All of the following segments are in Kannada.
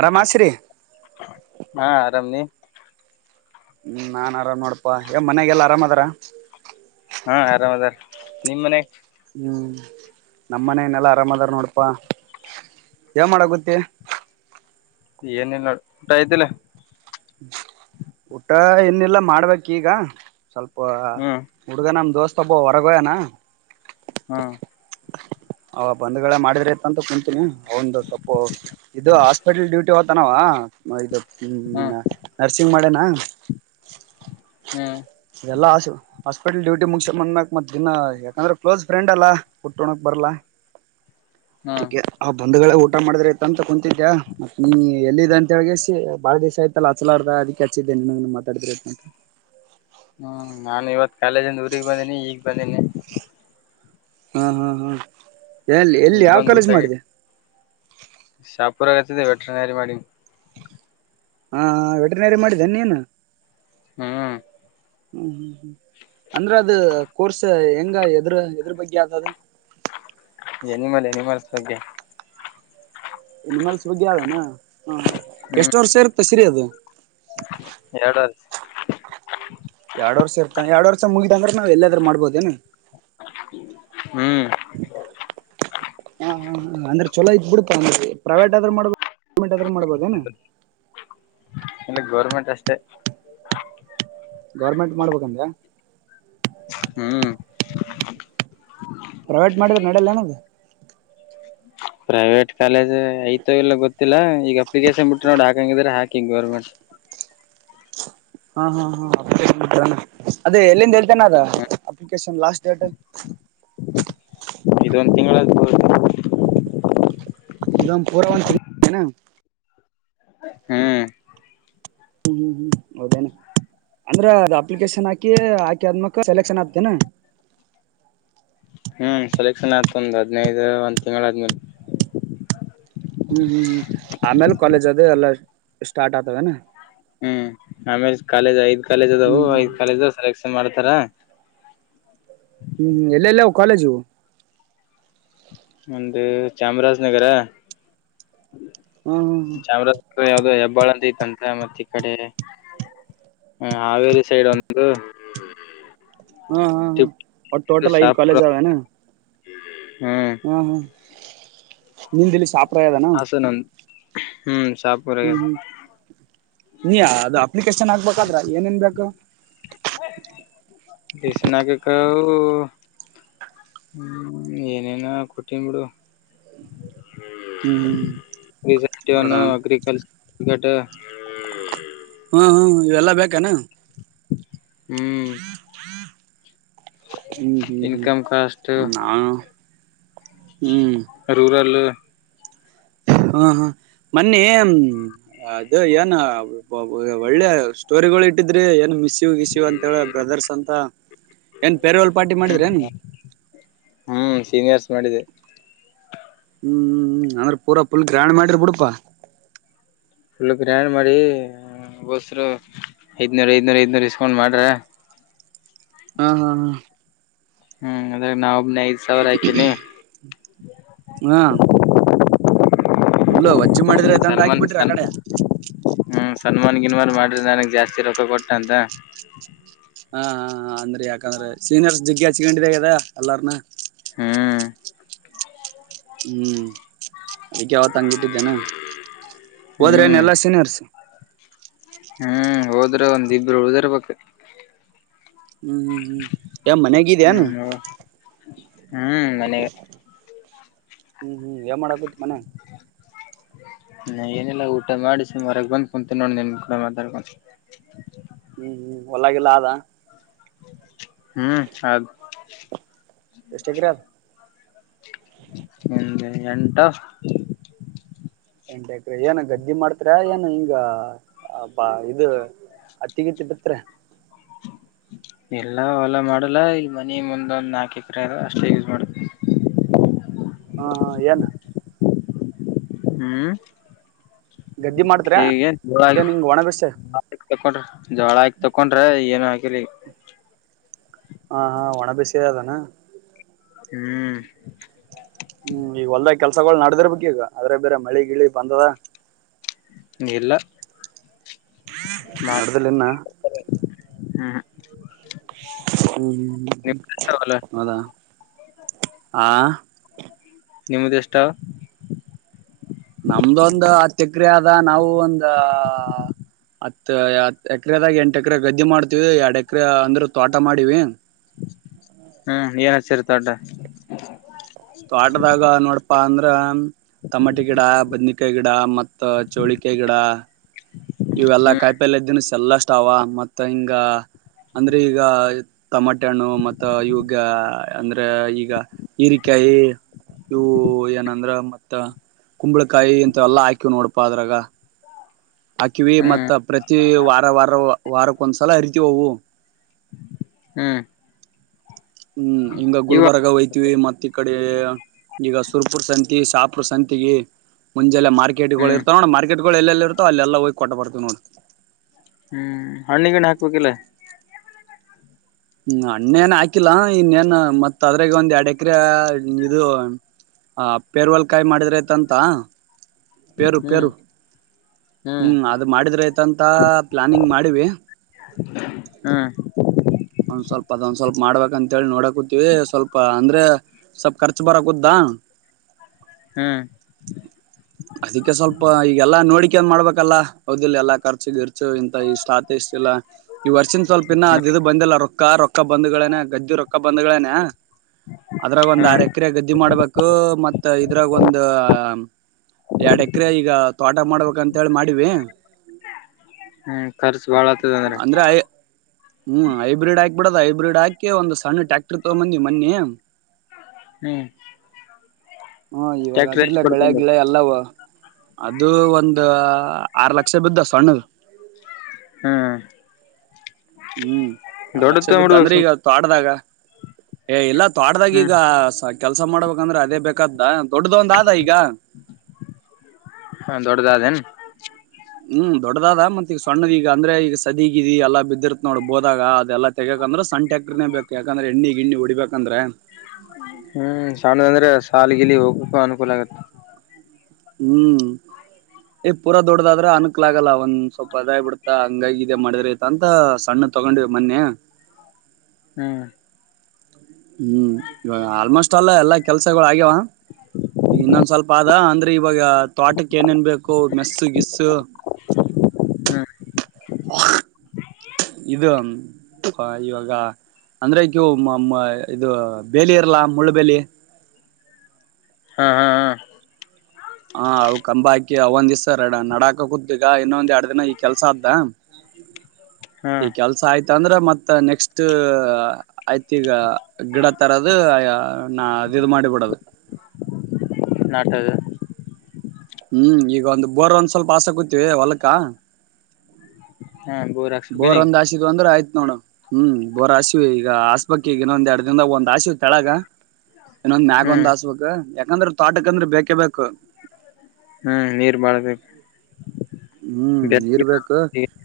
ಅರಮಾಸರ್ರೀ ಹಾ -ಆರಾಮ -ನೀ ಹ್ಮ್- ನಾನ್ ಆರಾಮ್ ನೋಡಪಾ- ಯ ಮನ್ಯಗೆಲ್ಲ ಆರಾಮ ಅದಾರ. ಹಾ ಆರಾಮ್ ಅದಾರ ನಿಮ್ ಮನೆ ಹ್ಮ್ ನಮ್ಮನನೆಲ್ಲಾ ಆರಾಮ್ದಾರ ನೋಡಪಾ ಏನ್ ಮಾಡಾಕತ್ತಿ ಏನಿಲ್ಲ ಊಟ ಆಐತಿಲ್ಲ ಊಟ ಇನ್ನಿಲ್ಲ ಮಾಡ್ಬೇಕ ಈಗ ಸ್ವಲ್ಪ ಹ್ಮ್ ಹುಡ್ಗ ನಮ್ ದೋಸ್ತ [unintelligible] ಹೊರಗ ಹೋಗ್ಯಾನ ಹ್ಮ ಅವ ಬಂದ್ಗಳ ಮಾಡಿದ್ರಿ ಇತ್ತ ಅಂತ ಕುತೀನಿ ಒಂದು ಸಪ್ಪು ಇದು ಹಾಸ್ಪಿಟಲ್ ಡ್ಯೂಟಿ ಹೋಯ್ತಾನವ ಇ [unintelligible] ಹ್ಮ್ ಮೊನ್ನೆ ನರ್ಸಿಂಗ್ ಮಾಡೇನಾ ಹ್ಮ್ ಎಲ್ಲಾ ಆಸು ಹಾಸ್ಪಿಟಲ್ ಡೂಟಿ ಮುಗಸ್ಕೊಂಡು ಬಂದ್ ಮೇಕ್ ದಿನ ಯಾಕಂದ್ರೆ ಕ್ಲೋಸ್ ಫ್ರೆ್ಡ್ ಅಲ್ಲ ಬುಟ್ಕೊಡಕ್ ಬರಲ್ಲ ಹ್ಮ್ [unintelligible] ಬಂಧಗಳೇ ಒಟ್ಟ ಊಟ ಮಾಡಿದ್ರಯ್ತಾ ಅಂತ ಕುಂತಿದ್ಯಾ ಮತ್ತ ನೀ ಎಲ್ಲಿದೆ ಅಂತ ಹೇಳಗೆ ಬಳ ದಿವ್ಸ ಆಯತಲ್ಲ ಹಚ್ಚಲಾರ್ದ ಅದಕ್ಕೆ ಹಚ್ಚಿದೆ ಇನ್ನೇನ್ ಮಾತಾಡಿದ ಇರ್ತಾನ ಹ್ಮ್ ನಾನು ಇವತ್ ಕಾಲೇಜಿಂದ ಊಗ್ ಹೋಗಿನಿ ಈಗ್ ಬಂದನಿ ಹಾ ಹಾ ಹಾ ಎಲ್ಲಿ ಎಲ್ಲಿ ಈಗ ಯಾವ ಬಂದ್ ಕಾಲೇಜು ಊಟಗೆ ಮಾಡಿದೆ ಶಾಪುರಗತ್ತಿದೆ [unintelligible] ರಿ ಮಾಡಿ ಹಾ ವೆಟನರಿ ಮಾಡಿದ್ದ ನೀ ನೀನು ಹ್ಮ್ ಹ್ಮ್ ಹ್ಮ್ ಹ್ಮ್ ಅಂದ್ರೆ ಅದ ಕೋರ್ಸ್ ಹೆಂಗ ಎದ್ರ ಎದ್ರ ಬಗ್ಗೆ ಯ್ದದ ಎನಿಮಲ್ ಎನಿಮಲ್ಸ್ ಬಗ್ಗೆ ಎನಿಮ್ಮಲ್ಸ ಬಗ್ಗೆ ಯದೆನಾ ಎಷ್ಟು ವರ್ಷ ಇರುತ್ತ ಸಿರಿಯ ಅದು ಎರಡ ವರ್ಷ ಎರಡ್ ವರ್ ಇರ್ತ ಎಡು ವರ್ಷ ಮುಗಿದ ಅಂದ್ರ ನಾವು ಎಲ್ಲಾದ್ ಮಾಡ್ಬೋ ಏನು ಹ್ಮ್ ಹ ಹ ಅಂದ್ರೆ ಚಲೋ ಆಯ್ತು ಬಿಡಪ್ಪ ಪ್ರೈವೇಟ್ ಆದ್ರೂ ಮಾಡ್ಬೋದು ಗೌರ್ಮೆಂಟ್ ಆದ್ರೂ ಮಾಡ್ಬೋದ ಏನ ರಸ್ತೆ ಗೌರ್ಮೆಂಟ್ ಮಾಡ್ಬೇಕಂದ್ರ ಹ್ಮ್ ಪ್ರೈವೇಟ್ ಮಾಡಿದ್ರ ನಡ್ಯಾಲೇನ ನಮಗೆ ಪ್ರೈವೇಟ್ ಕಾಲೇಜ್ ಹೈತೊ ಇಲ್ಲ ಗೊತ್ತಿಲ್ಲ ಈಗ ಅಪ್ಲಿಕೇಶನ್ ಬಿಟ್ಟು ನೋಡಿ ಹಾಕಂಗಿದ್ರ ಹಾಕಿಂಗ ಗವರ್ಮೆಂಟ್ ಹಾ ಹಾ ಹಾ ಅದೇ ಎಲ್ಲಿಂದ ಎ ನದ ಹ್ಮ್ ಅಪ್ಲಿಕೇಶನ್ ಲಾಸ್ಟ್ ಡೇಟ್ ಇದೊಂದ ತಿಂಗಳ ಆದ ಫುಲ್ ಪೂರ ಒಂದು ತಿಂಗ [unintelligible] ಹ್ಮ್ ಹ್ಮ್ ಹ್ಮ್ ಹ್ಮ್ ಹೌದೇನೆ ಅಂದ್ರ ಅದ ಅಪ್ಲಿಕೇಶನ್ ಹಾಕಿ ಹಾಕಿ ಆದ್ಮಕ್ ಸೆಲೆಕ್ಷನ್ ಆಗ್ತೇನ ಹ್ಮ್ ಸೆಲೆಕ್ಷನ್ ಆಯತ ಒಂದ್ ಹದ್ಿನೈದು ಒಂದ್ ತಿಂಗಳಾದ್ಮೇಲೆ ಹ್ಮ್ ಹ್ಮ್ ಹ್ಮ್ ಆಮೇಲ್ ಕಾಲೇಜ್ ಅದೇ ಎಲ್ಲಾ ಸ್ಟಾರ್ಟ್ ಆತವನಾ ಹ್ಮ್ ಆಮೇಲೆ ಕಾಲೇಜ್ ಐ್ ಕಾಲೇಜ್ ಅದವು ಹ್ಮ್ ಹ್ಮ್ ಐದ್ ಕಾಲೇಜ ಸೆಲೆಕ್ಷನ್ ಮಾಡ್ತ ತರ ಹ್ಮ್ ಎಲ್ಲೆಲ್ಲ ಕಾಲೇಜು ಇವು ಒಂದು ಚಾಮರಾಜನಗರ ಹಾ ಹಾ ಚಾಮರಾಜ ಯಾವ್ದೋ ಹೆಬ್ಬಾಳ ಅಂತ ತ್ಂತ ಮತ್ತೆ ಈ ಕಡೆ ಹ್ಮ ಹಾವೇರಿ ಸೈಡ್ ಒಂದು ಹಾ ಹಾ ಹಾ ಟಿಪ್ಪು ಅವ ಟೋಟಲ್ ಐದ್ ಕಾಲೇಜ್ ಅವೇನಾ ಹಾ ಹಾ ಹಾ ನಿಂದಿಲ್ಲಿ ಸಾಪ ಹಸನಂದು ಹ್ಮ್ ಶಾಪುರ ಹ್ಮ್ ಹ್ಮ್ ನೀ ಅದು ಅಪ್ಲಿಕೇಶನ್ ಹಾಕ್ಬೇಕಾದ್ರ ಏನ್ೇನ್ಬೇಕ ದಿಸನಾಗೆ ಕ ಹ್ಮ್ ಏನೇನ ಕೊಟ್ಟನ್ ಬಿಿಡು ಹ್ಮ್ ಹೌದಾ ಗ್ರಿಕಲ್ರ್ ಡು ಹ್ಮ ಹ್ಮ್ ಇವೆಲ್ಲಾ ಬೇಕಾನ ಹ್ಮ್ ಹ್ಮ್ ಹ್ಮ್ ಹ್ಮ್ ಇನ್ಕಮ್ ಕಸ್ಟ ನಾನು ಹ್ಮ್ ರೂರಲ್ ಹಾ ಹಾ ಮನ್ನೆ ಅದ ಏನ್ ಒಳ್ಳೆ ಸ್ಟೋರಿಗಳು ಇಟ್ಟಿದ್ರೆ ಏನ್ ಶಿವ ಗಿಸಿವ್ ಅಂತ ಹೇಳ ಬ್ರದರ್ಸ್ ಅಂತ ಏನ್ ಪೇರ್ವೆಲ್ ಪಾರ್ಟಿ ಮಾಡಿದ್ರ ಏನು ಹ್ಮ್ ಸೀನಿಯರ್ಸ್ ಮಾಡಿದ್ದ ಹ್ಮ್ ಅಂದ್ರೆ ಪೂರಾ ಫುಲ್ ಗ್ರಹಣ್ ಮಾಡಿರ್ ಬಿಡ್ಪಾ ಫಲ್ಲ ಗ್ರ್ಯಾಂಡ್ ಮಾಡಿ ಬೋಸ್ರು ಐದ್ನೂರ ಐದನೂರ ಐದನೂರ್ ಡಿಸ್ಕೌಂಟ್ ಮಾಡ್ರ ಹಾ ಹಾ ಹಾ ಹ್ಮ್ ಅದ್ರ ನಾವ ಒಬ್ನ ಐದ್ ಸಾವಿರ ಹಾಕಿನಿ ಉಲ್ಲಜ್ ಹ್ಮ ಸನ್ಮನ್ ಸನ್ ಹ್ಮ ಸನ್ಮನ್ ನನ್ಗವಾರ ಮಾಡ್ರ ನನಗ್ ಜಾಸ್ತಿ ರೊಕ್ಕ ಕೊಟ್ಟ ಅಂತ ಹಾ ಹಾ ಅಂದ್ರಿ ಯಾಕಂದ್ರೆ ಸೀನಿಯರ್ಸ್ ಜಿಗ್ಗಿ ಹಚ್ಕೊಂಡಿದ ಅದ ಎಲ್ಲಾರ್ನ ಹ್ಮ್ ಹ್ಮ್ ಅದಕ್ಕೆ ಯಾವತ್ ಹಂಗಿಟ್ಟಿದ್ದೇನಾ ಹೋದ್ರೆ ಏನ್ ಹ್ಮ್ ಎಲ್ಲಾ ಸೀನಿಯರ್ಸ್ ಹ್ಮ್ ಹೋದ್ರ ಒಂದ ಇಬ್ರು ಉಳದರ್ ಬ ಹ್ಮ್ ಹ್ಮ್ ಹ್ಮ್ ಯ ಮನೆಗಿದನು ಹ್ಮ್ ಹ್ಮ್ ಮನೆ ಹ್ಮ್ ಹ್ಮ್ ಏನ್ ಮಾಡಕೂತಿ ಮನ್ಯಾಗ ನ ಏನಿಲ್ಲ ಊಟ ಮಾಡಿ ಸುರಗೆ ಬಂದ್ ಕುಂತೀನಿ ನೋಡಿ ನನ್ ಕೂಡ ಮಾತಾಡ್ಕೊಂಡ ಹ್ಮ್ ಹ್ಮ್ ಹೊಲಾಗಿಲ್ಲ ಆದ ಹ್ಮ್ ಅದು ಎಷ್ಟ್ ಎಕರೆ ಅದ ಹ ಎಂಟಾ ಎಂಟ ಎಕ್ರ ಏನು ಗದ್ದಿ ಮಾಡ್ತಾರ ಏನು ಹಿಂಗ ಬಾ ಇದು ಹತ್ತಿಗೆ ತಿಟ್ಟತ್ರ ಎಲ್ಲ ಹೊಲ್ಲಾ ಮಾಡಲ್ಲ ಇ ಮನಿ ಮುಂದ್ದ್ ನಾಕು ಎಕರೆ ಇದು ಅಷ್ಟೇ ಯೂಸ್ ಮಾಡ್ತವಿ ಹಾ ಹಾ ನು ಹ್ಮ್ ಗದ್ದಿ ಮಾಡ್ತೀರಾ ಹಗೆ ಏನ್ ಹಿಂಗ್ ಒಣ ಬೇಸಾಯ ತಕೊಂಡ್ರ ಜೋಳ ಆಕ್ ತಕೊಂಡ್ರ ಏನು ಹಾಕಲಿ ಹ ಹಾ ಒಣ ಬಸಿಯ ಅದಾನ ಹ್ಮ್ ಹ್ಮ್ ಈಗ ಹೊಲ್ದ ಕೆಲ್ಸಗಳಗಳು ನಡದ್ರ ಬಗ್ ಈಗ ಆದದ್ರೆ ಬೇರೆ ಮಳಿ ಗಿಳಿ ಬಂದದ ನೀ ಎಲ್ಲ ನಡೆದದಲ್ಲಿನ್ನ ಹ್ಮ ಹ್ಮ್ ಹ್ಮ್ ಹೌದಾ ಆ ನಿಮ್ಮ್ದ ಎಷ್ಟ ನಮ್ದೊಂದು ಅತ್ಯಕ್ರಿಯೆ ಅದ ನಾವು ಒಂದ ಎಕರೆದಾಗ ಎಂಟ ಎಕರೆ ಗದ್ದೆ ಮಾಡ್ತೀವಿ ಎರಡ್ ಎಕರೆ ಅಂದ್ರ ತೋಟ ಮಾಡಿವಿ ಹ್ಮ್ ಏನ್ ಹಸರಿ ತೊಡ ಆಟದಾಗ ನೋಡ ಪ್ಪ ಅಂದ್ರ ತಮಾಟೆ ಗಿಡ ಬದನಿಕಾಯಿ ಗಿಡ ಮತ್ ಚೌಳಿಕಾಯಿ ಗಿಡ ಇವೆಲ್ಲಾ ಹ್ಮ್ ಕಾಯಿಪಲ್ ಇದ್ದಿನ ಎಲ್ಲಷ್ಟ ಅವ ಮತ್ತ ಹಿಂಗ ಅಂದ್ರೆ ಈಗ ಟಮಾಟೆ ಹಣ್ಣು ಮತ್ತ ಇವಾಗ ಅಂದ್ರೆ ಈಗ ಹರಿಕೆ ಹ ಇವು ಏನಂದ್ರ ಮತ್ತ ಕುಂಬಳಕಾಯಿ ಇಂತ ಎಲ್ಲಾ ಹಾಕಿವ್ ನೋಡಪಾ ಅದ್ರಾಗ ಹಾಕಿವವಿ ಹ್ಮ್ ಮತ್ತ್ತ ಪ್ರತಿ ವಾರ ವಾರ ವಾರಕ್ ಒಂದ್ಸಲ ಹರಿತಿೀವಿ ಅವು ಹ್ಮ್ ಹ್ಮ್ ಹಿಂಗ ಇವ ಗುಲ್ಬರ್ಗ ಹಯ್ತಿವಿ ಮತ್ತ ಈ ಕಡೆ ಈಗ ಸುರ್ಪುರ್ ಸನ್ ಸಾಪ್ರ ಸಂತಿಗೆ ಮುಂಜೆಲ್ಲ ಮಾರ್ಕೆಟ್ ಗಳು ಹ್ಮ್ ಇರ್ತವೆ ನೋ ಮಾರ್ಕೆಟ್ ಗಳು ಎಲ್ಲೆಲ್ಲಿ ಇತ್ತ ಅಲ್ಲೆಲ್ಲಾ ಹೋಗಿ ಕೊಟ್ಟ ಬರ್ತವಿ ನೋಡ್ ಹ್ಮ್ ಹಣ್ಣಿಗಿಣ ಹಾಕ್ಬೇಕಿಲ್ಲ ಹ್ಮ ಅಣ್ಣೇ ನ್ ಹಾಕಿಲ್ಲಾ ಇನ್ನೇನ್ ಮತ್ ಅದ್ರಾಗ ಒಂದ್ ಎರಡ್ ಎಕರೆ ಇದು ಹ ಪೇರ್ವಲ್ಕಾಯಿ ಮಾಡಿದ್ರ ಐತಂತ ಪೇರು ಹ್ಮ್ ಪೇರು ಹ್ಮ್ ಅದು ಮಾಡಿದ್ರತ ಪ್ಲಾನಿಂಗ್ ಮಾಡ ಹ್ಮ್ ಒಂದ್ ಸ್ವಲ್ಪ ಅದೊಂದ್ ಸ್ವಲ್ಪ ಮಾಡ್ಬೇಕ ಅಂತ ಹೇಳೇಳಿ ನೋಡಕೂತಿವಿ ಸ್ವಲ್ಪ ಅಂದ್ರೆ ಸ್ವಲ್ಪ ಖರ್ಚು ಬರಾಗದಾ ಹ್ಮ್ ಅದಕ್ಕೆ ಸ್ವಲ್ಪ ಈಗೆಲ್ಲಾ ನೋಡಿ ನ್ ಮಾಡ್ಬೇಕಲ್ಲಾದಲ್ಲಾ ಖರ್ಚಗ ಇರ್ತ ಇಂತ ಇಷ್ಟತ್ ಇಷ್ಟ ಇಲ್ಲ ಈ ವರ್ಷಿಂದ ಸ್ವಲ್ಪ ಇನ್ನ ಹ್ಮ್ ಅ ಇದ ಬಂದಿಲ್ಲ ರೊಕ್ಕ ರೊಕ್ಕ ಬಂದ್ಗಳೇನ ಗಜ್ಜು ರೊಕ್ಕ ಬಂದ್ಗಳೇನ ಅದ್ರಾಗ ಒಂದ್ ಆರ್ ಹ್ಮ್ ಎಕರೆ ಗದ್ದಿ ಮಾಡ್ಬೇಕು ಮತ್ ಇದ್ರಾಗ ಒಂದು ಎರಡ್ ಎಕರೆ ಈಗ ತೋಟ ಮಾಡ್ಬೇಕಂತ ಹೇಳಿ ಮಾಡಿವ ಹ್ಮ್ ಖರ್ಚು ಭಾಳ ಆತದ ಅಂದ್ರೆ ಹ್ಮ್ ಹೈಬ್ರಡ್ ಹಾಕ್ಬ ಬಿಡದು ಹೈಬ್ರಿಡ್ ಹಾಿ ಒಂದು ಸಣ್ಣಟಕ್ ಕತ ಮಂದಿ ಮನ್ನೆ ಹ್ಮ್ ಹ್ಮ ಇವಾಗ ಟ್ಯಾಕ್ಟರ್ ಎಷ್ಟ ಅದ್ರಲ್ಲ ಳೆ ಕೊಡ್ತಂದ್ರ ಗಿಳೆ ಅಲ್ಲವ ಅದು ಒಂದ ಆರು ಲಕ್ಷ ಬಿದ್ದ ಸಣ್ಣದ ಹ್ಮ್ ಹ್ಮ್ ಆರ್ ದೊಡ್ಡ ಲಕ್ಷ ತಗ್ಬಿಡ್ಬೇಕ ಬಿದ್ದಂದ್ರಿ ಸುಮ್ ಈಗ ತ ಆಡ್ದಾಗ ಏ ಇಲ್ಲ ಆಡ್ದಾಗ ಈಗ ಹ್ಮ್ ಕೆಲಸ ಮಾಡ್ಬೇಕಂದ್ರೆ ಅದೇ ಬೇಕಾದ ದೊಡ್ಡದೊಂದ ಆದದ ಈಗ ಹ ದೊಡ್ಡದಾದೇನ್ ಹ್ಮ್ ದೊಡ್ಡದ ಮತ್ತಗ ಸಣ್ಣದ ಈಗ ಅಂದ್ರೆ ಈಗ ಸದೀಗಿದಿ ಎಲ್ಲ ಬಿದ್ದಿರ್ತ್ ನೋಡ ಬೋದಾಗ ದೆಲ್ಲ ತಗಕಂದ್ರೆ ಸಂಟ್ಯಾಕ್ಟನೆ ಬೇಕು ಯಾಕಂದ್ರೆ ಎಣ್ಣಿಗ್ಿ್ಣಿ ಹೊಡಿಬೇಕಂದ್ರೆ ಹ್ಮ್ ಸಣ್ಣದಂದ್ರೆ ಸಾಲಗಿಲಿ ಹೋಗ್ಕ್ಕು ಅನುಕೂಲ ಆಗತ್ತೆ ಹ್ಮ್ ಏ್ ಪೂರ ದೊಡದ ಆದ್ರ ಅನ್ಕ್ಲಾಗಲ್ಲ ಒಂದ್ ಸ್ವಲ್ಪ ಅದಾಯ ಬಿಡ್ತಾ ಹಂಗ ಇೇ ಮಾಡಿದ್ರತ ಅಂತ ಸಣ್ಣ ತೊಗೊಂಡ ಮೊನ್ನೆ ಹ್ಮ್ ಹ್ಮ್ ಇವಾಗ ಆಲ್ಮೋಸ್ಟ್ ಎಲ್ಲ ಎಲ್ಲಾ ಕೆಲ್ಸಗಳು ಆಗ್ಯಾವ ಈಗ ಇನ್ನೊಂದ್ ಸ್ವಲ್ಪ ಆದದ ಅಂದ್ರೆ ಇವಾಗ ತೋಟಕ್ಕೆ ಏನೇನ್ ಬೇಕು ಮೆಸ್ಸು ಗಿಸ್ಸು ಹ್ಮ್ ಇದು ಇವಾಗ ಅಂದ್ರೆ ಕವು ಇದು ಬೇಲಿ ಇರಲ್ಲಾ ಮುಳ್ಳುಬೇಲಿ ಹಾಂ ಹಾ ಹಾ ಹಾ ಅವ ಕಂಬ ಆಯತು ಒಂದ್ ದ್ಸ ನಡಾಕ ಕುದ್ದಿಗ ಇನ್ನೊಂದ್ ಎರಡ್ ದಿನ ಈ ಕೆಲ್ಸ ಅದ್ದ ಹಾ ಈ ಕೆಲಸ ಂದ್ರ ಮತ್ತ ನೆಕ್ಸ್ಟ್ ಆಯ್ತಿ ಈಗ ಗಿಡ ತರದ ನ ಇದು ಮಾಡಿಬಡದು ಇಟ [inaudible] ಹ್ಮ್ ಈಗ ಒಂದು ಬೋರ್ ಒಂದ ಸ್ವಲ್ಪ ಆಸೆ ಕೂತಿವಿ ಹೊಲಕ್ಕ [unintelligible] ಬೋರ್ ಹಾಕ್ಸಕನಿ ಒಂದ್ ಹಾಕಿದೆ ಅಂದ್ರೆ ಆಯಿತು. ನೋಡ ಹ್ಮ್ ಬೋರ್ ಹಶಿವ ಈಗ ಆಸ್ಪಕ್ಕ ಈಗ ಇನ್ನೊಂದ ಎರಡ್ ದಿನದ ಒಂದ್ ಆಶಿವ ತೆಳಗ. ಇನ್ನೊಂದ್ ಮ್ಯಾಗ ಒಂದ್ ಹ್ಮ್ ಹಸ್ಬೇಕ್ ಯಾಕಂದ್ರ ತೋಟಕಂದ್ರೆ ಬೇಕೇ ಬೇಕು. ಹ್ಮ್ ನೀರ್ ಬಾಳ್ಬೇಕು. ಹ್ಮ್ ಬೆಳಗ್ಗೆ ನೀರ್ಬೇಕು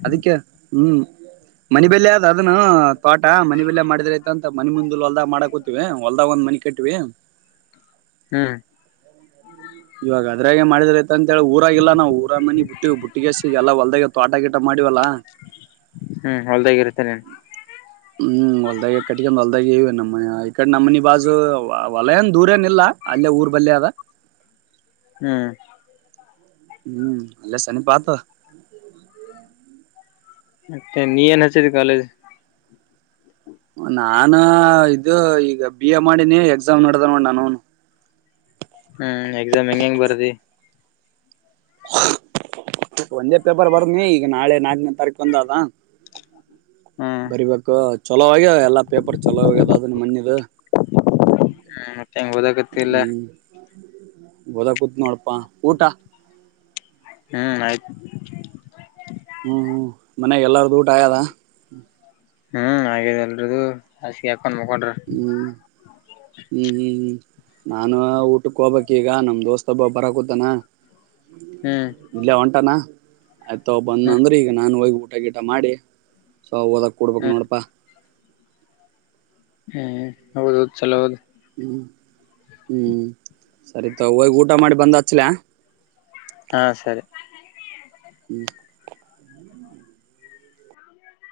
ಅದಕ್ಕೆ. ಹ್ಮ್ ಮನಬಲ್ಯ ಆದ್ ಅದನ್ನ ತೋಟ ಮನಬಲ್ಯ ಮಾಡಿದ್ರ ಆತಂತ ಮನೆ ಮುಂದ. ಹೊಲ್ದ್ ಮಾಡಕ್ ಕೂತವಿ ಹೊಲ್ದಾಗ ಒಂದ್ ಮನಿ ಕಟ್ಿವ. ಹ್ಮ್. ಇವಾಗ ಅದ್ರಾಗೆ ಮಾಡಿದ್ರ ಐತ ಅಂತ ಹೇಳಿ ಊರಾಗಿಲ್ಲಾ ನಾವವು ಊರ ಮನಿ ಬಿಟ್ಟವಿ. ಮಡಿವಲ್ಲ ಹ್ಮ್ ಹೊಲ್ದಾಗಿರುತ್ತೆ ನೀನ್ ಹ್ಮ್ ಹೊಲದಗೆ ಕಟ್ಟಿಗೆ. ಾಗ ಇವ ನಮ್ಮನ ಈಕಡೆ ನಮ್ಮನಿ ಬಾಜು ಹೊಲಯನ್ ದೂರ ಏನ್ ಇಲ್ಲ ಅಲ್ಲೇ ಊರ್ ಬಲ್ೇ ಅದ. [unintelligible] ಹ್ಮ್. ಹ್ಮ್ ಅಲ್ಲ ಸ ನೀ ಪತ. ಮತ್ತೆ ನೀ ಏನ್ ಹಚ್ಚಿದ ಕಾಲೇಜ್. ನಾನ ಇದು ಈಗ ಬಿ ಎ ಮಾಡಿನೇ ಎಕ್ಸಾಮ್ ನೋಡ್ದ ನೋಾನೂನು.. ಹ್ಮ್ ಎಕ್ಸಾಮ್ ಹೆಂಗ ಹೆಂಗ್ ಬರದಿ. ಹ [unintelligible] ಒಂದೇ ಪೇಪರ್ ಬರ್ನ ಈಗ ನಾಳೆ ನಾಕನೇ ತಾರೀಕು ಬಂದಾದ. ಹ್ಮ್ ಬರಿಬೇಕು ಚಲೋ ಆಗ್ಯ ಎಲ್ಲಾ ಪೇಪರ್ ಚಲೋ ಆಗ್ಯದ ಅದನ್ನ ಮೊನ್ನದು. ಹ್ಮ್ ಮತ್ತೆ ಹೆಂಗ್ ಹಓದಾಗತ್ತ ಇಲ್ಲ. ಬೋದ ಕೂತ್ ನೋಡಪ್ಪಾ ಊಟ. ಹ್ಮ್ ಆಯ್ತು. ಹ್ಮ್ ಹ್ಮ್ ಮನ್ಾಗ ಎಲ್ಲಾರ್ದು ಊಟ ಆಗದ. ಹ್ಮ್ ಹಾಗೇಿದೆ ಎಲ್ರದು [unintelligible] ಹ್ಮ್ ಹ್ಮ್ ಹ್ಮ್ ಹ್ಮ್. ನಾನ ಊಟಕ್ಕೆ ಹೋಗಬಕ್ ಈಗ ನಮ್ ದೋಸ್ತ ಹಬ್ಬ ಬರಕೂತಾನ. ಹ್ಮ್ ಇಲ್ಲೇ ಒಂಟಾನ ಆಯ್ತಾವ ಬಂದ ಹ್ಮ್ ಅಂದ್ರೆ ಈಗ ನಾನು ಹೋಗ್ಬಿಟ್ಟ. ಊಟ ಗೀಟ ಮಾಡಿ ಸೊ ಓದಕ್ ಕುೂಡ್ಬೇಕಕ್ ಹ್ಮ್ ನೋಡಪಾ. ಹ್ಮ್ ಹೌದೌದು್ ಚಲೋ ಹೌದು. ಹ್ಮ್ ಹ್ಮ್ ಸರಿತ ಹೋಗ ಊಟ ಮಾಡಿ ಬಂದ ಹಚ್ಲ. ಹಾ ಸರಿ. ಹ್ಮ್.